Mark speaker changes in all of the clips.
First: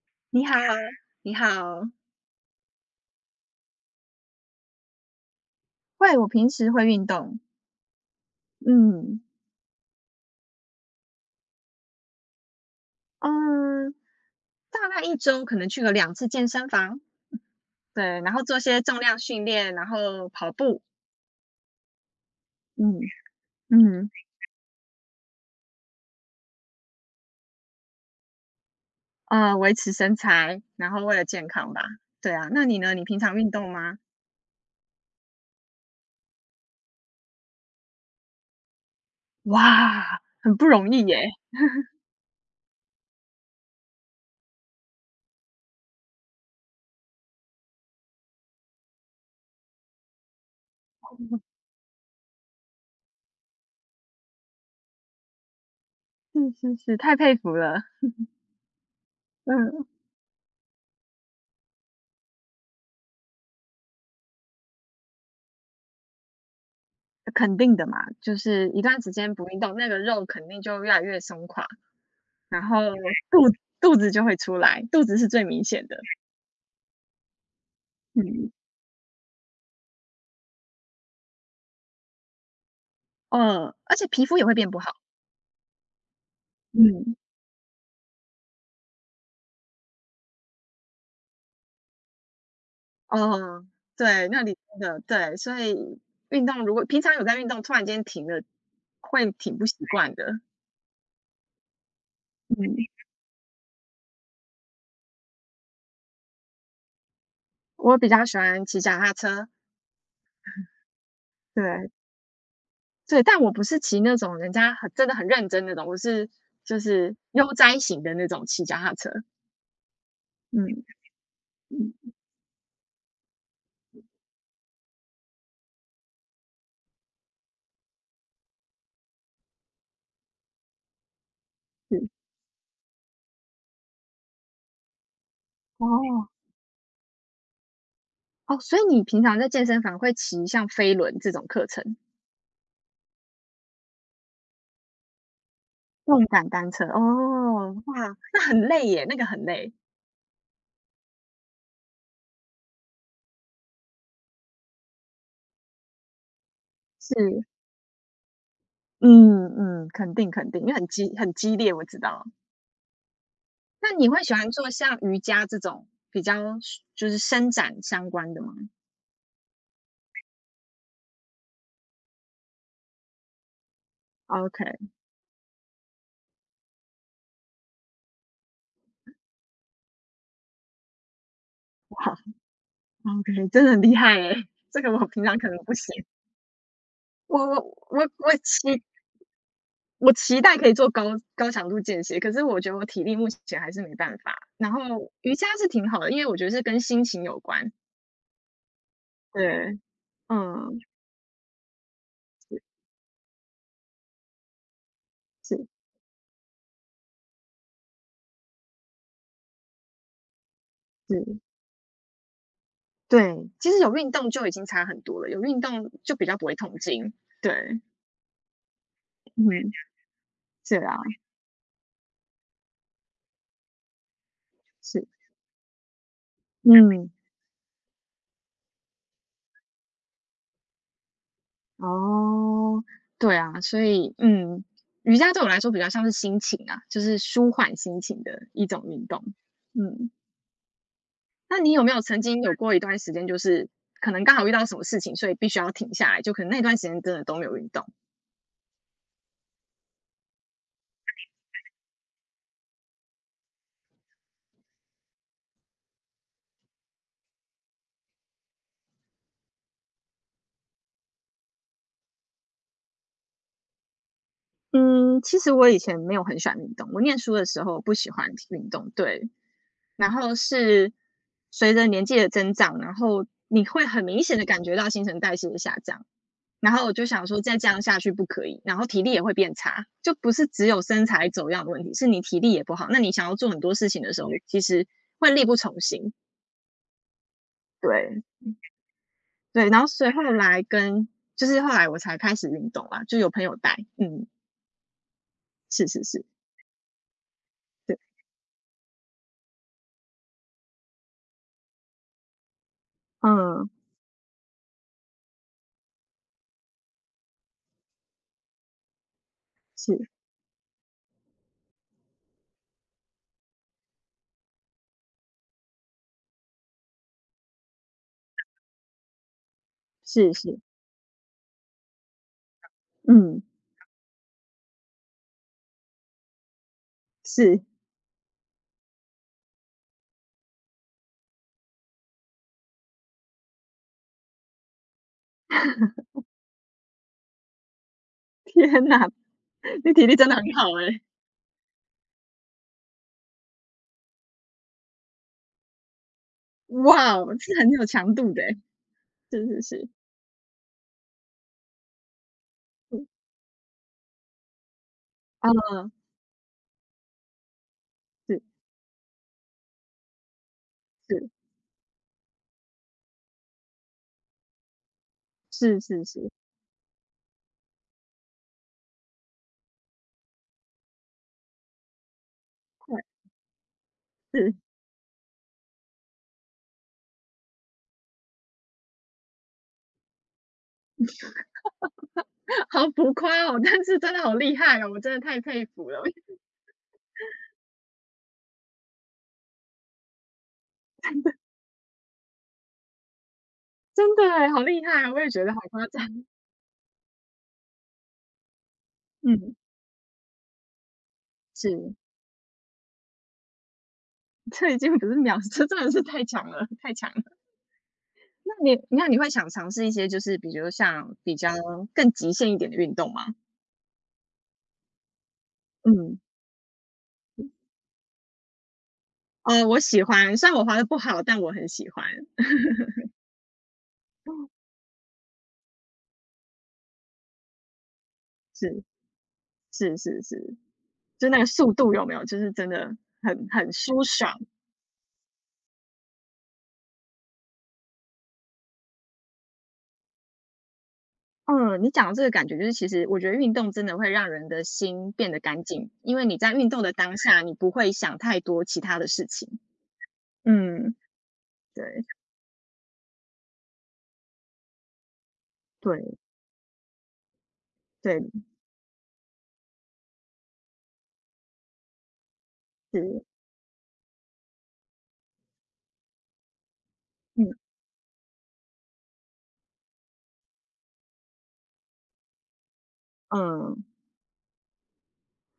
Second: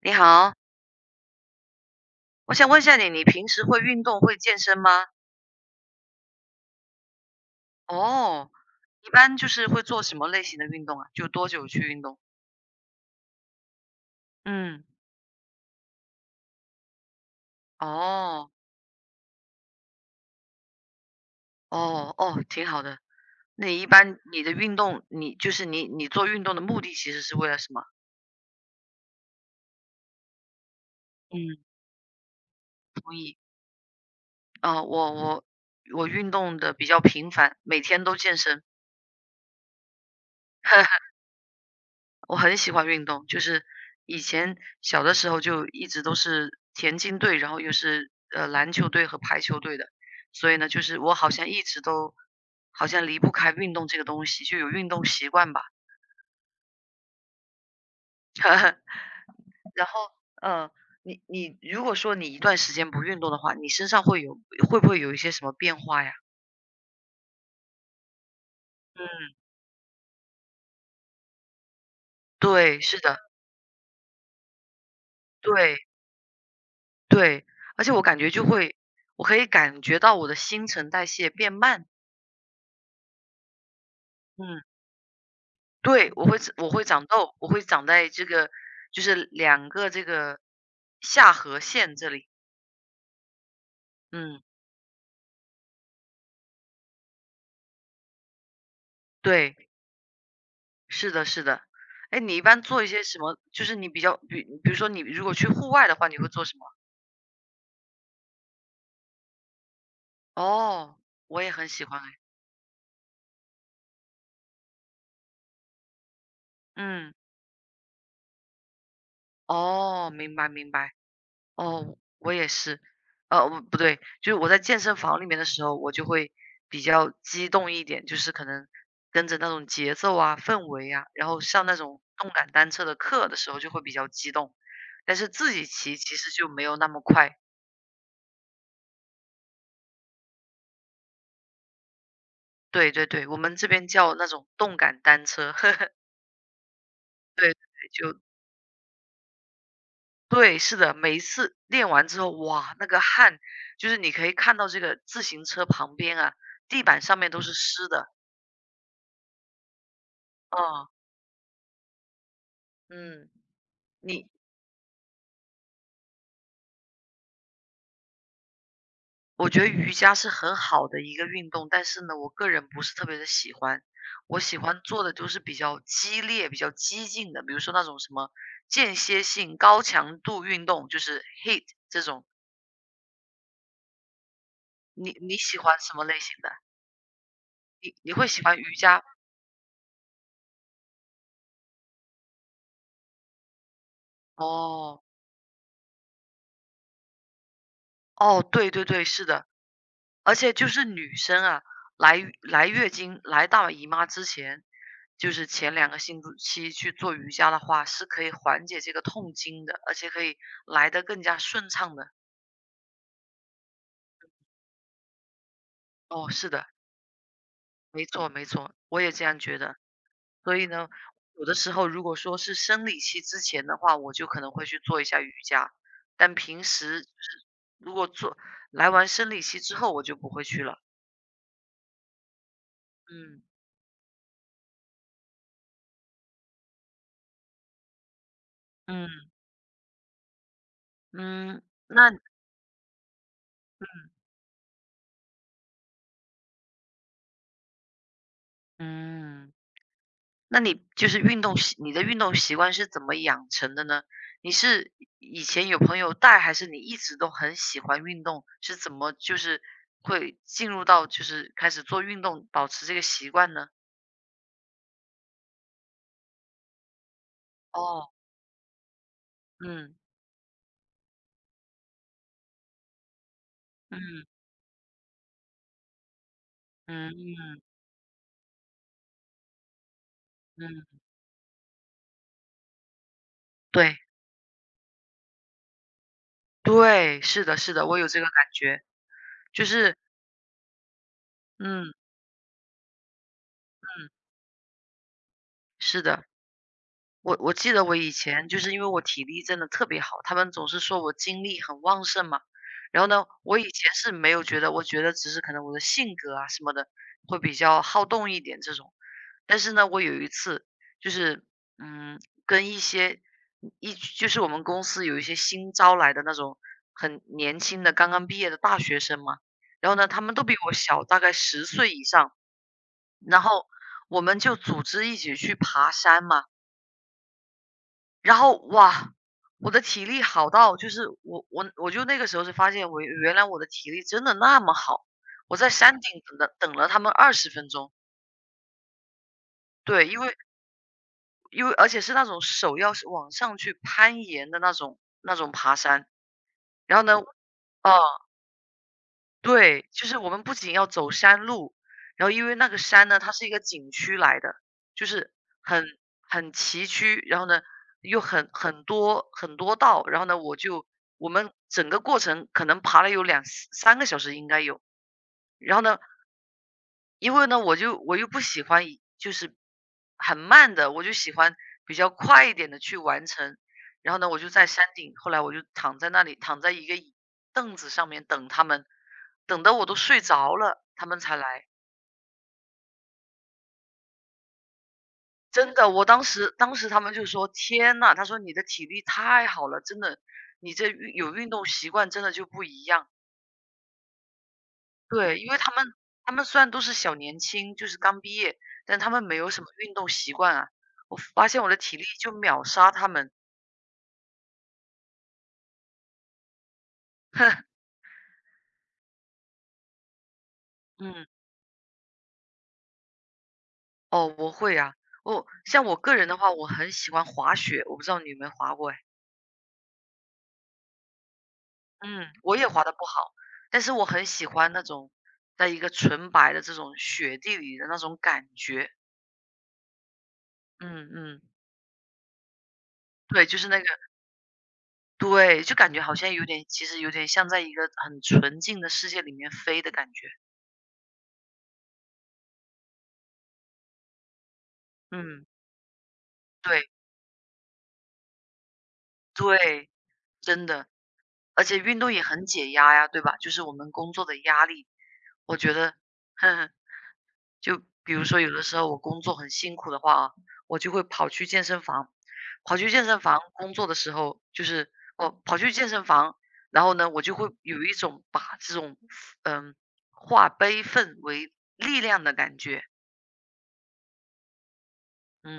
Speaker 1: 你
Speaker 2: 你好，
Speaker 1: 好，
Speaker 2: 你好，喂，
Speaker 1: 我想问一下你，你平时会运动、会健身吗？
Speaker 2: 会，我平时会运动，
Speaker 1: 哦，一
Speaker 2: 嗯，
Speaker 1: 般就是会做什么类型的运动啊？就多久去运动？
Speaker 2: 嗯，
Speaker 1: 嗯，
Speaker 2: 大概1周可能去个2次健身房，对，然后
Speaker 1: 哦，
Speaker 2: 做些重量训练，然后跑步，
Speaker 1: 哦，哦，挺好的。
Speaker 2: 嗯，
Speaker 1: 那你一
Speaker 2: 嗯，
Speaker 1: 般你的运动，你就是你做运动的目的其实是为了什么？
Speaker 2: 维持身材，然后为了健
Speaker 1: 嗯，
Speaker 2: 康吧。对啊，那你呢？你
Speaker 1: 同
Speaker 2: 平常
Speaker 1: 意。
Speaker 2: 运动吗？
Speaker 1: 啊、我运动的比较频繁，每天都健身。
Speaker 2: 哇，很不容 易耶。
Speaker 1: 我很喜欢运动，就是以前小的时候就一直都是田径队，然后又是篮球队和排球队的，所以呢，就是我好像 一直都好像离不开运动这个东西，就有运动习惯吧。
Speaker 2: 是是是，太佩服了。嗯，
Speaker 1: 然后呃，你如果说你一段时间不运动的话，你身上会不会有一些什么变化呀？
Speaker 2: 肯定的嘛，就是一段
Speaker 1: 嗯，
Speaker 2: 时间不运动，那个肉肯定就越来越松垮。然后
Speaker 1: 对，是的，
Speaker 2: 肚子就会出来，肚子是最明
Speaker 1: 对
Speaker 2: 显的。
Speaker 1: 对，而且我感觉就
Speaker 2: 嗯。
Speaker 1: 会，我可以感觉到我的新陈代谢变慢。
Speaker 2: 嗯，而且皮肤也会
Speaker 1: 嗯。
Speaker 2: 变不好。
Speaker 1: 对，我会长
Speaker 2: 嗯。
Speaker 1: 痘，我会长在这个就是两个这个下颌线这里。
Speaker 2: 哦，对，
Speaker 1: 嗯，
Speaker 2: 那里真的对，所以运动如果平常有在运动，突然间停了，会挺
Speaker 1: 对，
Speaker 2: 不习惯的。
Speaker 1: 是的是的。哎，你一般
Speaker 2: 嗯。
Speaker 1: 做一些什么就是你比较比比如说你如果去户外的话，你会做什么？
Speaker 2: 我比较喜欢骑脚踏车，
Speaker 1: 哦，我也很喜
Speaker 2: 对，
Speaker 1: 欢诶，
Speaker 2: 对，但我不是骑那种人家很真的很认真那种，我是就
Speaker 1: 嗯，
Speaker 2: 是悠哉型的那种骑脚踏车。
Speaker 1: 哦，明白明
Speaker 2: 嗯
Speaker 1: 白。
Speaker 2: 嗯，
Speaker 1: 哦，我也是，我不对，就是我在健身房里面的时候，我就会比较激动一点，就是可能跟着那种节奏啊、氛围啊，然后上那种
Speaker 2: 是。
Speaker 1: 动感单车的课的时候就会比较激动，但是自己骑其
Speaker 2: 哦，
Speaker 1: 实就没有那么快。
Speaker 2: 哦，所以你平常在健身房会骑像飞轮这种课程？
Speaker 1: 对对对，我们这边叫那种动感单车，
Speaker 2: 动感单车，
Speaker 1: 对，
Speaker 2: 哦，
Speaker 1: 就
Speaker 2: 哇，那很累耶，那个很累。
Speaker 1: 对，是的，每一次练完之后，哇，那个汗，就是你可以看到这个自行车旁边啊，地板上面都
Speaker 2: 是，
Speaker 1: 是湿的，
Speaker 2: 嗯嗯，肯定肯定，因为很
Speaker 1: 哦，
Speaker 2: 激很激烈，我知道。
Speaker 1: 嗯。
Speaker 2: 那你会
Speaker 1: 你
Speaker 2: 喜欢做像瑜伽这种比较就是伸展相关的吗
Speaker 1: 我觉得瑜伽是很好的一个运动，但是呢，我个人不是特别的喜欢。我喜欢
Speaker 2: ？OK，
Speaker 1: 做的就是比较激烈、比较激进的，比如说那种什么间歇性高强度运动，就是 h i I t 这
Speaker 2: 哇
Speaker 1: 种。
Speaker 2: ，OK，真的很厉害耶，这个我
Speaker 1: 你
Speaker 2: 平
Speaker 1: 你
Speaker 2: 常可能
Speaker 1: 喜
Speaker 2: 不
Speaker 1: 欢什
Speaker 2: 行。
Speaker 1: 么类型的？
Speaker 2: 我我
Speaker 1: 你
Speaker 2: 我
Speaker 1: 你会
Speaker 2: 我
Speaker 1: 喜欢瑜
Speaker 2: 期
Speaker 1: 伽？
Speaker 2: 我期待可以做高强度间歇，可是我觉得我体力目前还是没办法。然
Speaker 1: 哦，
Speaker 2: 后瑜伽是挺好的，因为我觉得是跟心情有关。
Speaker 1: 哦，对对对，是的。
Speaker 2: 对，
Speaker 1: 而且就
Speaker 2: 嗯，
Speaker 1: 是女生啊，来
Speaker 2: 是
Speaker 1: 月经、来大姨妈之前，就是
Speaker 2: 是
Speaker 1: 前两个星期去做瑜伽的话，是可以缓解这个痛经的，而且可以来得更加
Speaker 2: 是。
Speaker 1: 顺畅的。
Speaker 2: 对，其实有运动就已经差很多了，有运动就比
Speaker 1: 哦，
Speaker 2: 较不
Speaker 1: 是
Speaker 2: 会
Speaker 1: 的，
Speaker 2: 痛经。对，
Speaker 1: 没错没错，我也这样觉
Speaker 2: 嗯，
Speaker 1: 得。所以
Speaker 2: 是
Speaker 1: 呢，
Speaker 2: 啊，
Speaker 1: 有的时候如果说是生理期之前的话，我就可能会去做一
Speaker 2: 是，
Speaker 1: 下瑜伽，但平时就
Speaker 2: 嗯，
Speaker 1: 是如果做来完生理期之后，我就不会去了。
Speaker 2: 哦，对
Speaker 1: 嗯
Speaker 2: 啊，所以，嗯，瑜伽对我来说比较像是心情啊，就是舒缓心情的一种运动。
Speaker 1: 嗯
Speaker 2: 嗯，那
Speaker 1: 嗯，
Speaker 2: 你有没有曾经有过一段时间，就是可能刚好遇到什么事情，所以必须要停下来，就可能那段时间真的都没有运动？
Speaker 1: 嗯。那你就是运动习你的运动习惯是怎么养成的呢？你是以前有朋友带，还是你一直都很喜欢运动？是怎么就是会进入到就是开始做运动，保持这个习惯呢？
Speaker 2: 嗯，其实我以前没有很喜欢运动，我念书的时候不喜
Speaker 1: 哦，
Speaker 2: 欢运动，对，
Speaker 1: 嗯
Speaker 2: 然后是随着年纪的增长，然后你会很明
Speaker 1: 嗯
Speaker 2: 显的感觉到新陈代谢的下降。然后我就
Speaker 1: 嗯
Speaker 2: 想说，再
Speaker 1: 嗯，
Speaker 2: 这样下去不可以，然后体力也会变差，就不是只有
Speaker 1: 嗯，
Speaker 2: 身材走样的问题，是你体力也不好。那你想要做很多事
Speaker 1: 对
Speaker 2: 情的时候，其实会力不从心。
Speaker 1: 对，是的是的，我有这
Speaker 2: 对
Speaker 1: 个感觉，就
Speaker 2: 对，然后
Speaker 1: 是
Speaker 2: 所以后来跟就是后来
Speaker 1: 嗯
Speaker 2: 我才开始运动啊，就有朋友带，
Speaker 1: 嗯，
Speaker 2: 嗯，是
Speaker 1: 是
Speaker 2: 是是，
Speaker 1: 的。我记得我
Speaker 2: 对，
Speaker 1: 以前就是因为我体力真的特别好，他们总是说我精力很旺盛嘛。然后呢，我
Speaker 2: 嗯，
Speaker 1: 以前是没有觉得，我觉得只是可能我的性格啊什么的会比较好动一点这种。但是呢，我
Speaker 2: 是
Speaker 1: 有一次就是嗯，跟一些就是我们公司有一些新招来的那种很年轻的刚刚毕业的大学生嘛，然后呢，他
Speaker 2: 是
Speaker 1: 们都比
Speaker 2: 是，
Speaker 1: 我小大概10岁以上，然
Speaker 2: 嗯，
Speaker 1: 后我们就组织一起去爬山嘛。
Speaker 2: 是，
Speaker 1: 然后哇，我的体力好到就是我就那个时候是发现我原来我的体力真的那么好，我在山顶等了他们20分钟。
Speaker 2: 天哪，你体
Speaker 1: 对，
Speaker 2: 力
Speaker 1: 因
Speaker 2: 真
Speaker 1: 为
Speaker 2: 的很好哎、
Speaker 1: 因为而且是那种手要是往上去攀岩的那种爬山。然后
Speaker 2: 哇
Speaker 1: 呢，
Speaker 2: 哦，是很有
Speaker 1: 哦。
Speaker 2: 强度的欸是是是，
Speaker 1: 对，就是我们不仅要走山路，然后因为那个
Speaker 2: 嗯，
Speaker 1: 山呢，它是一个景区来的，就是很
Speaker 2: 啊，
Speaker 1: 很崎岖，然后呢又
Speaker 2: 是
Speaker 1: 很多很多道，然后呢
Speaker 2: 是，
Speaker 1: 我们整个过程可能爬了有两三个小时应该有，然
Speaker 2: 是
Speaker 1: 后呢
Speaker 2: 是是，对，是是
Speaker 1: 因为呢，我又不喜欢就是很慢的，我就喜欢比较快一点的
Speaker 2: 快，
Speaker 1: 去完成。然后呢，我就
Speaker 2: 是
Speaker 1: 在山顶，后来我就躺在那里，躺在一个凳子上面等他们，等得我都睡着了，他们才来。
Speaker 2: 好浮夸哦，但是真的好厉害哦，我真的太佩
Speaker 1: 真的，
Speaker 2: 服了，
Speaker 1: 我当时他们就说：“天呐！”他说：“你的体力太好了，真的，你这有运动习惯真的就不一样。”
Speaker 2: 真的欸，好厉害啊，我也
Speaker 1: 对，
Speaker 2: 觉
Speaker 1: 因
Speaker 2: 得
Speaker 1: 为
Speaker 2: 好
Speaker 1: 他
Speaker 2: 夸
Speaker 1: 们
Speaker 2: 张，
Speaker 1: 他们虽然都是小年轻，就是刚毕业，但他们没有
Speaker 2: 嗯，
Speaker 1: 什么运动习惯啊。我发现我的
Speaker 2: 是，
Speaker 1: 体力就秒杀他们。
Speaker 2: 这已经不是秒，这真的是太强了，太强了。
Speaker 1: 哼，
Speaker 2: 那你会想尝试一些就是比如像
Speaker 1: 嗯，
Speaker 2: 比较更极限一点的运动吗？
Speaker 1: 哦，我会啊，像我个
Speaker 2: 嗯，
Speaker 1: 人的话，我很喜欢滑雪，我不知道你有没有滑过哎。
Speaker 2: 哦，我喜欢，虽然我滑的不好，但我很喜欢，
Speaker 1: 嗯，我也滑得不好，但是我很喜欢那种在一个纯白的这种雪地里的那种感
Speaker 2: 是，
Speaker 1: 觉。
Speaker 2: 是是是。
Speaker 1: 嗯
Speaker 2: 就那
Speaker 1: 嗯，
Speaker 2: 个速度有没有，就是真的很
Speaker 1: 对，就是
Speaker 2: 很
Speaker 1: 那个，
Speaker 2: 舒爽。
Speaker 1: 对，就感觉好像有点，其实有点像在一个很纯净的世界里面飞的感觉。
Speaker 2: 嗯，你讲的这个感觉就是，其实我觉得运动真的会让人的心变得
Speaker 1: 嗯，
Speaker 2: 干净，因为你在运动
Speaker 1: 对。
Speaker 2: 的当下，你不会想太多其他的事情。
Speaker 1: 对，真的，
Speaker 2: 嗯，
Speaker 1: 而且
Speaker 2: 对
Speaker 1: 运动也很解压呀，对吧？就是我们工作的压力，我觉得，
Speaker 2: 对
Speaker 1: 就比如
Speaker 2: 对，
Speaker 1: 说有的时候我工作很辛苦的话啊，我就会跑去健身房，跑去健身
Speaker 2: 是，
Speaker 1: 房工作的时候，就是我跑去健身房，然后呢，我就会
Speaker 2: 嗯
Speaker 1: 有一种把这种嗯化悲愤为力量的感觉，
Speaker 2: 嗯，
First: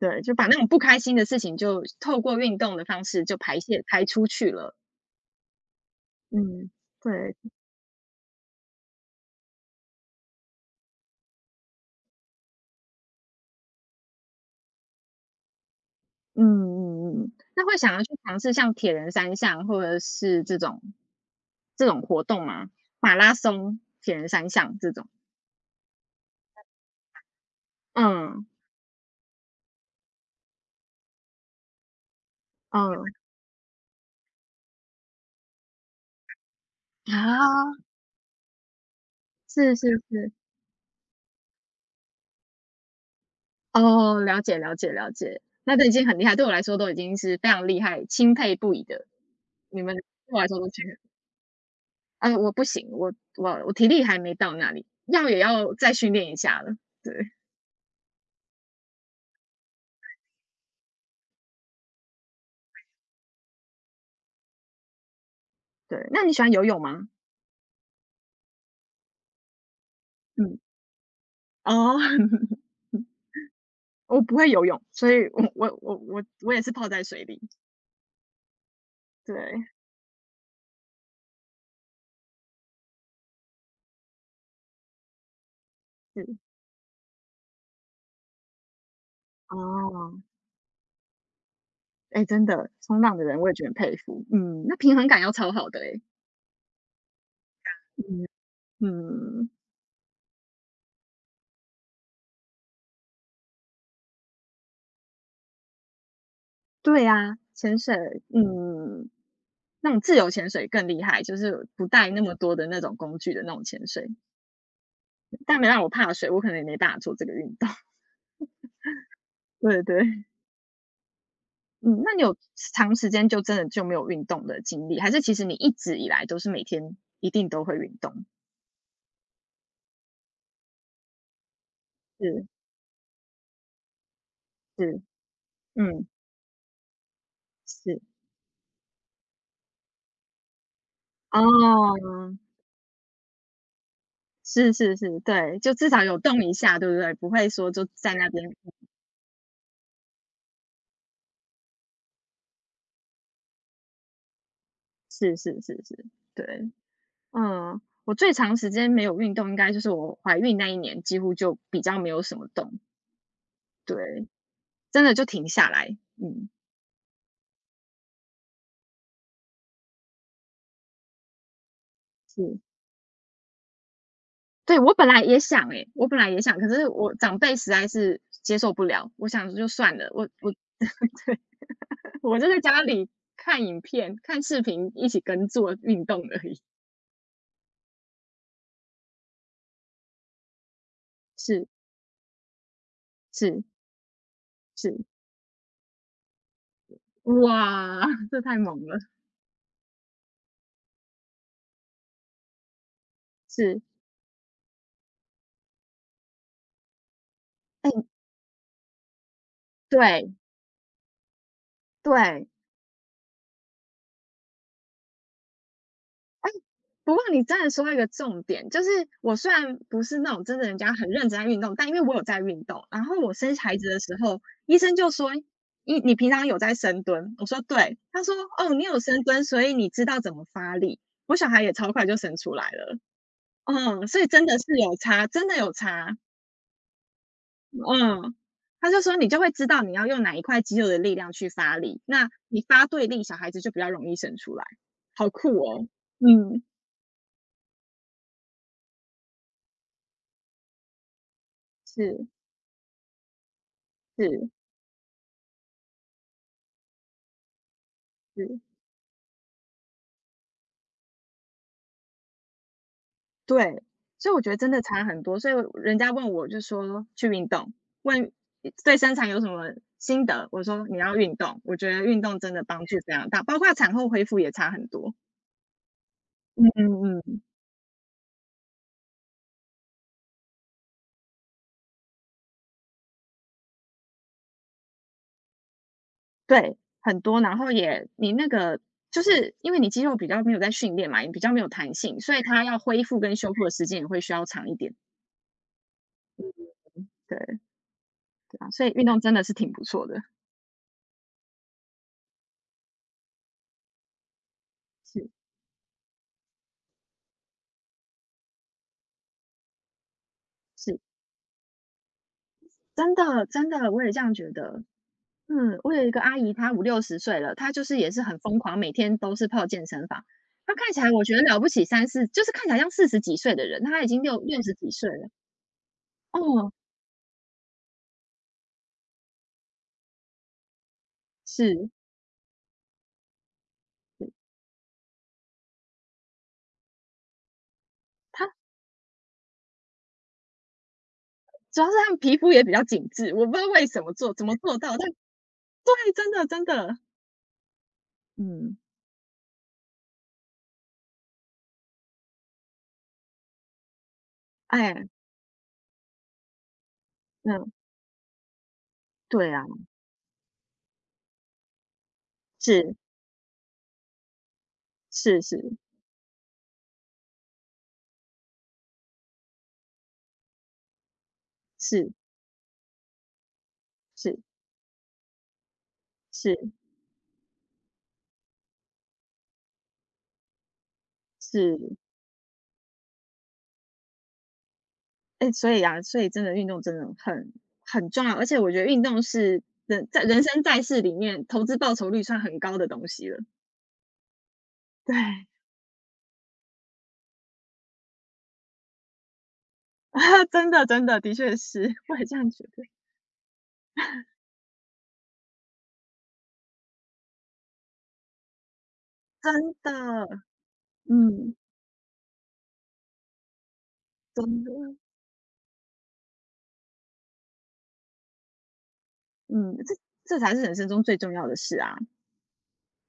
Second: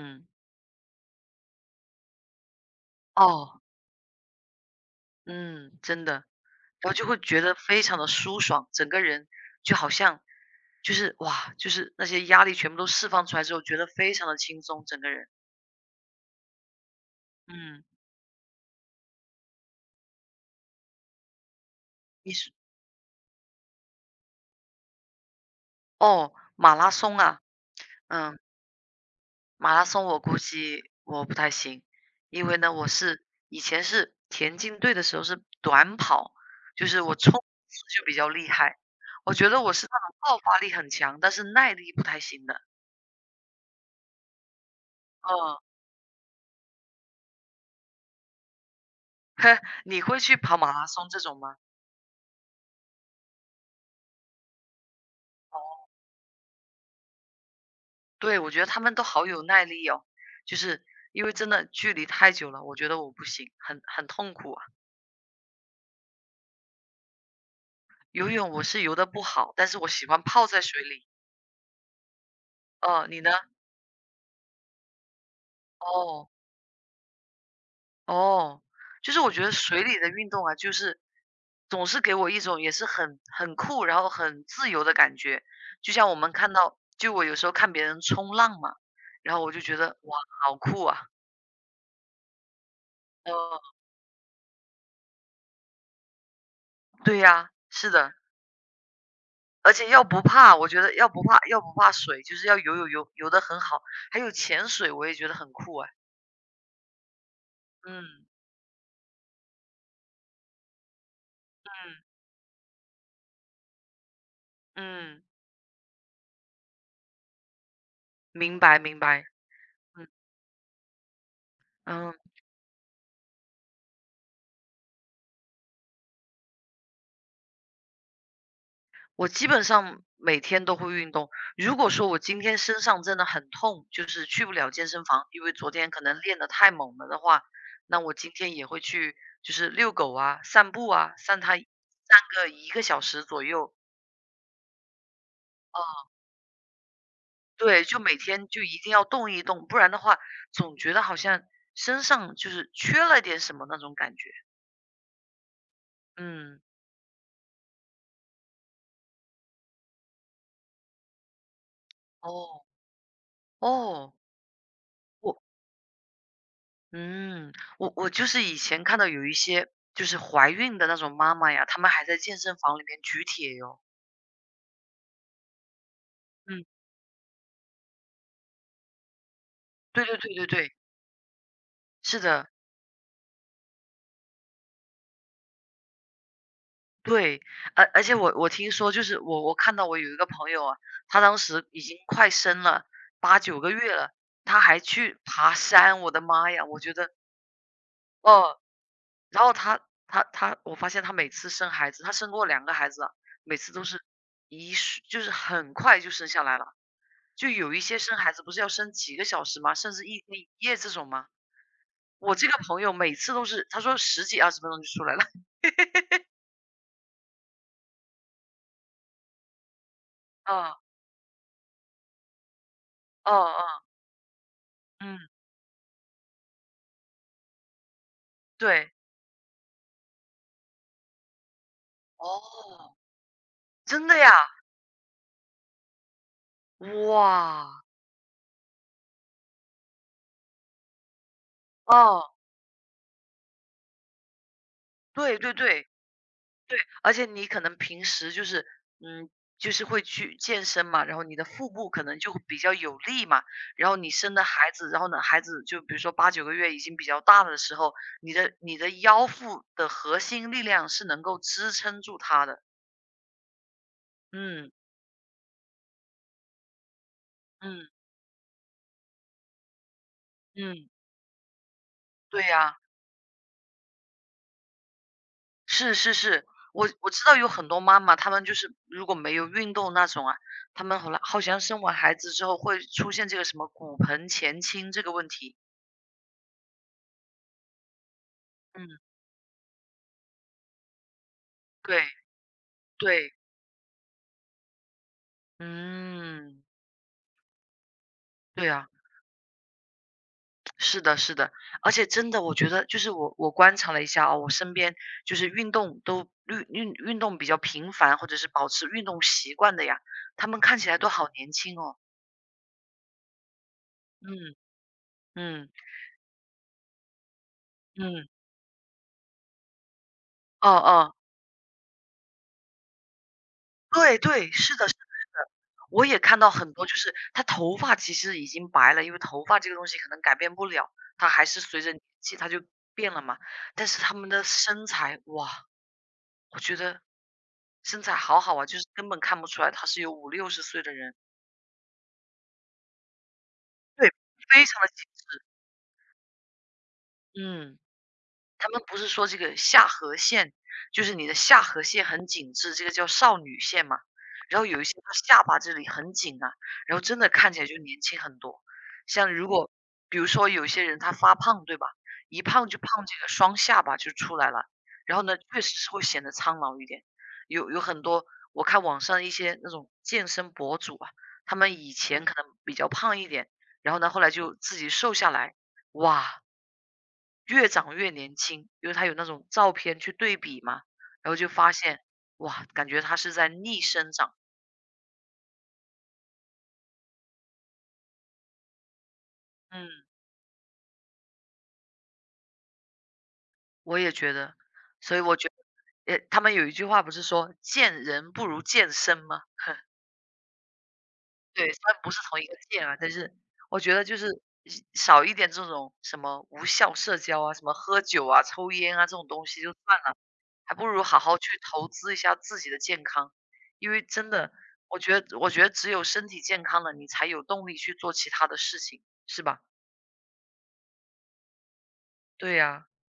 Speaker 2: 对，就把那种不开心的事情就透过运动的方式就排
Speaker 1: 哦，
Speaker 2: 泄排出去了。
Speaker 1: 嗯，真的。
Speaker 2: 嗯，
Speaker 1: 然后就会
Speaker 2: 对。
Speaker 1: 觉得非常的舒爽，整个人就好像就是哇，就是那些压力全部都释放出来之后，觉得非常的轻松，整个人。
Speaker 2: 嗯嗯嗯，那会
Speaker 1: 嗯，
Speaker 2: 想要去尝试像铁人三项或者是这种这种活
Speaker 1: 你
Speaker 2: 动
Speaker 1: 是
Speaker 2: 吗？马拉松、铁人三项这种？
Speaker 1: 哦，马拉松啊，嗯，
Speaker 2: 嗯，
Speaker 1: 马拉松我估计我不太行，因为呢，我
Speaker 2: 嗯，
Speaker 1: 是以前是田径队的时候是短跑，就是我冲刺
Speaker 2: 啊，
Speaker 1: 就比较厉害，我觉得我
Speaker 2: 是是
Speaker 1: 是那种
Speaker 2: 是，
Speaker 1: 爆发力很强，但是耐力不太行的。
Speaker 2: 哦，了解了解了解，
Speaker 1: 哦，
Speaker 2: 那都已经很厉害，对我来说都已经是非常厉害、钦佩不已的。
Speaker 1: 呵，
Speaker 2: 你们
Speaker 1: 你
Speaker 2: 对
Speaker 1: 会去
Speaker 2: 我来
Speaker 1: 跑
Speaker 2: 说都是
Speaker 1: 马拉松这种吗？
Speaker 2: 我不行，我我我体力还没到那里，要也要再训练一下了。对
Speaker 1: 对，我觉得他们都好有耐力哦，就是因为真的距离太久了，我觉得我不行，很痛苦啊。
Speaker 2: 对，那你喜欢游泳吗？
Speaker 1: 游泳我是游的不好，但是我喜欢泡
Speaker 2: 嗯，
Speaker 1: 在水里。
Speaker 2: 哦。
Speaker 1: 哦，你呢？
Speaker 2: 我不会游泳，所以我我我我
Speaker 1: 哦
Speaker 2: 我也是泡在水里。
Speaker 1: 哦，就是我觉得
Speaker 2: 对，
Speaker 1: 水里的运动啊，就是总是给我一种也是很酷，然后很自由的感觉。就像我们
Speaker 2: 是。
Speaker 1: 看到，就我有时候看别人冲浪嘛，然后我就觉得
Speaker 2: 哦。
Speaker 1: 哇，好酷啊！
Speaker 2: 哎，真的，冲浪的人我也
Speaker 1: 哦，
Speaker 2: 觉得很佩服。嗯，那平衡感要超好的哎。
Speaker 1: 对呀，是的。
Speaker 2: 嗯。嗯，
Speaker 1: 而且要不怕，我觉得要不怕水，就是要游得很好，还有潜水我也觉得很酷哎。
Speaker 2: 对啊，潜水，
Speaker 1: 嗯，
Speaker 2: 嗯，那种自由潜水更厉害，就是不
Speaker 1: 嗯，
Speaker 2: 带那么多的那种工具的那种潜水。
Speaker 1: 嗯，
Speaker 2: 但没让我怕水，我可能也没办法做这个运动。
Speaker 1: 明白明白。
Speaker 2: 对
Speaker 1: 嗯，
Speaker 2: 对，嗯，
Speaker 1: 嗯，
Speaker 2: 那你有长时间就真的就没有运动的经历，还是其实你一直以来都是每天一定都会运动？
Speaker 1: 我基本上每天都会运动。如果说我今
Speaker 2: 是
Speaker 1: 天身上真的很痛，就是去不了健
Speaker 2: 是，
Speaker 1: 身房，因为昨天可
Speaker 2: 嗯。
Speaker 1: 能练得太猛了的话，
Speaker 2: 是，
Speaker 1: 那我今天也会去就是遛狗啊、散步啊，散它散
Speaker 2: 哦，
Speaker 1: 个一个小时左右。
Speaker 2: 是是是，对，就至少有动一下，对不对？不会说
Speaker 1: 对，
Speaker 2: 就
Speaker 1: 就
Speaker 2: 在
Speaker 1: 每
Speaker 2: 那
Speaker 1: 天
Speaker 2: 边
Speaker 1: 就一定要动一动，不然的话，总觉得好像身上就是缺了点什么那种感觉。
Speaker 2: 是是是是，
Speaker 1: 嗯，
Speaker 2: 对，嗯，我最长时间没有运动，应该就是我怀孕那一年，几乎就比较没有什么
Speaker 1: 哦
Speaker 2: 动，
Speaker 1: 哦，
Speaker 2: 对，真的就
Speaker 1: 我
Speaker 2: 停下来，嗯，
Speaker 1: 嗯，我就是以前看到有一些就是怀孕的那种妈妈呀，她们还在健身
Speaker 2: 是。
Speaker 1: 房里面举铁哟。
Speaker 2: 对，我本来也想诶，我本来也想，
Speaker 1: 嗯，
Speaker 2: 可是我长辈实在是接受不了，我想就算
Speaker 1: 对
Speaker 2: 了，
Speaker 1: 对
Speaker 2: 我
Speaker 1: 对对
Speaker 2: 我
Speaker 1: 对，是
Speaker 2: 我就
Speaker 1: 的，
Speaker 2: 在家里看影片、看视频，一起跟做运动而已，
Speaker 1: 对，而且我听说就是我看到我有一个朋友啊，她当
Speaker 2: 是
Speaker 1: 时已经快生了八九
Speaker 2: 是
Speaker 1: 个月了，她还
Speaker 2: 是。
Speaker 1: 去爬山，我的妈呀，我觉得
Speaker 2: 哇，这太
Speaker 1: 哦。
Speaker 2: 猛了，
Speaker 1: 然后她她她我发现她每次生孩子，她生过两个孩子啊，每次
Speaker 2: 是，
Speaker 1: 都是一瞬就是很快就生下来了。就有一
Speaker 2: 哎，
Speaker 1: 些生孩子不是要生几个小时吗？甚至一
Speaker 2: 对，
Speaker 1: 天一夜这种吗？我这
Speaker 2: 对，
Speaker 1: 个朋友每次都是她说十几二十分钟就出来了。
Speaker 2: 哎，不过你真的说到一个重点，就是我虽然不是那种真的
Speaker 1: 嗯，
Speaker 2: 人家很认真在运动，但因为我有在运动，然后
Speaker 1: 嗯
Speaker 2: 我生孩
Speaker 1: 嗯，
Speaker 2: 子的时候，医生就
Speaker 1: 嗯，
Speaker 2: 说：“你你平常有在深蹲？”我说：“对。”他说：“哦，你
Speaker 1: 对。
Speaker 2: 有深蹲，所以你知道怎么发力。”我小孩也超快就生出来
Speaker 1: 哦，
Speaker 2: 了，嗯，
Speaker 1: 真的
Speaker 2: 所以
Speaker 1: 呀？
Speaker 2: 真的是有差，真的有差。
Speaker 1: 哇，
Speaker 2: 嗯，他就说你就会知道你要用哪一块肌肉的力量去发力，
Speaker 1: 哦，
Speaker 2: 那你发对力，小孩子就比较容易生出来，好
Speaker 1: 对
Speaker 2: 酷
Speaker 1: 对
Speaker 2: 哦。
Speaker 1: 对。
Speaker 2: 嗯，
Speaker 1: 对，而且你可能平时就是，嗯，就是会去健身嘛，然后你的腹部可能
Speaker 2: 是
Speaker 1: 就会比较有力嘛，然后你生的
Speaker 2: 是
Speaker 1: 孩子，然后呢，孩子就比如说八九个月已经比较大的时候，你的
Speaker 2: 是，
Speaker 1: 你的腰腹的核心力量是能够支撑住他的。
Speaker 2: 对，所以我觉得真
Speaker 1: 嗯
Speaker 2: 的差很多，所以人家问我就说去运动，
Speaker 1: 嗯
Speaker 2: 问对生产有什么心得，我说
Speaker 1: 嗯，
Speaker 2: 你要运动，我觉得运动
Speaker 1: 对
Speaker 2: 真的
Speaker 1: 呀，
Speaker 2: 帮助非常大，包括产后恢复也差很多。
Speaker 1: 是是是，
Speaker 2: 嗯
Speaker 1: 我
Speaker 2: 嗯
Speaker 1: 知道
Speaker 2: 嗯。
Speaker 1: 有很多妈妈，她们就是如果没有运动那种啊，她们后来好像生完孩子之后会出现这个什么骨盆前倾这个问题。
Speaker 2: 对，很多，然后也你那个
Speaker 1: 嗯，
Speaker 2: 就是因为你肌肉比较没有在训练嘛，也比较没有弹
Speaker 1: 对。
Speaker 2: 性，所以它要恢复
Speaker 1: 对，
Speaker 2: 跟修复的时间也会需要长一点。
Speaker 1: 嗯，
Speaker 2: 对，对
Speaker 1: 对
Speaker 2: 啊，所
Speaker 1: 啊，
Speaker 2: 以运动真的是挺不错的，
Speaker 1: 是的，是的，而且真的，我觉得就是我观察了一下啊，我身边
Speaker 2: 是
Speaker 1: 就是运动都运动比较频繁，或者是保持运动习惯的呀，他们看起
Speaker 2: 是，
Speaker 1: 来都好年轻哦，
Speaker 2: 真的真的，我也这样觉
Speaker 1: 嗯
Speaker 2: 得。
Speaker 1: 嗯
Speaker 2: 嗯，我有一个阿姨，她5、60岁了，她就是也是
Speaker 1: 嗯，
Speaker 2: 很疯狂，每天都是泡健身房。
Speaker 1: 哦
Speaker 2: 她看起来
Speaker 1: 哦，
Speaker 2: 我觉得了不起三四，就是看起来像40几岁的人，她已
Speaker 1: 对
Speaker 2: 经六
Speaker 1: 对，
Speaker 2: 六十
Speaker 1: 是的，
Speaker 2: 几
Speaker 1: 是的，
Speaker 2: 岁了。
Speaker 1: 是的，我也看到
Speaker 2: 哦，
Speaker 1: 很多，就是他头发其实已经白了，因为头发这个东西可能改变不了，它还是随
Speaker 2: 是，
Speaker 1: 着年纪它就变了嘛，但是他们
Speaker 2: 是，
Speaker 1: 的身材，哇，我觉得。身材好
Speaker 2: 她
Speaker 1: 好啊，就是根本看不出来他是有五六十岁的人，
Speaker 2: 主要是她们皮肤也比较紧致，我不知道为什
Speaker 1: 对，
Speaker 2: 么做怎么
Speaker 1: 非
Speaker 2: 做
Speaker 1: 常的
Speaker 2: 到，但
Speaker 1: 精致，
Speaker 2: 对，真的真的。
Speaker 1: 嗯。他
Speaker 2: 嗯。
Speaker 1: 们不是说这个下颌线，就是你的下颌线很紧致，这个叫少女线嘛。然后有一些
Speaker 2: 哎，
Speaker 1: 她下巴这里很紧啊，然后真的看起来
Speaker 2: 嗯，
Speaker 1: 就年轻很多。像如
Speaker 2: 对啊，
Speaker 1: 果比如说有些人他发胖，对吧？一胖就
Speaker 2: 是
Speaker 1: 胖这个双下巴就出来了，然后呢，
Speaker 2: 是
Speaker 1: 确实
Speaker 2: 是
Speaker 1: 是会显得苍老一点。有有很多我看网上一些那种健身博主啊，他们以
Speaker 2: 是
Speaker 1: 前可能比较胖一点，然后呢，后来
Speaker 2: 是
Speaker 1: 就自己瘦下来，哇，
Speaker 2: 是
Speaker 1: 越长越年轻，因为他有那种照片去对比嘛，然后就发
Speaker 2: 是。
Speaker 1: 现，哇，感觉他是在逆生长。
Speaker 2: 哎，所以啊，所以真的运动真的很很重要，而且我觉得运动是
Speaker 1: 嗯，
Speaker 2: 人在人生在世里面投资报酬率算很高的东西了。
Speaker 1: 我也觉得，
Speaker 2: 对，
Speaker 1: 所以我觉得，他们有一句话不是说“见人不如见身”吗？
Speaker 2: 啊真的真的，的确
Speaker 1: 对，虽
Speaker 2: 是，
Speaker 1: 然不
Speaker 2: 我
Speaker 1: 是
Speaker 2: 也这
Speaker 1: 同一
Speaker 2: 样
Speaker 1: 个
Speaker 2: 觉得，
Speaker 1: “见”啊，但是我觉得就是少一点这种什么无效社交啊，什么喝酒啊、抽烟啊这种东西就
Speaker 2: 真的，
Speaker 1: 算了。还不如好好去
Speaker 2: 嗯，
Speaker 1: 投资一下自己的健康。因为真的，
Speaker 2: 真的，
Speaker 1: 我觉得只有身体健康了，你才有动力去做其他的事情，是吧？
Speaker 2: 嗯，这这才是人生中最重要的事啊。
Speaker 1: 对呀。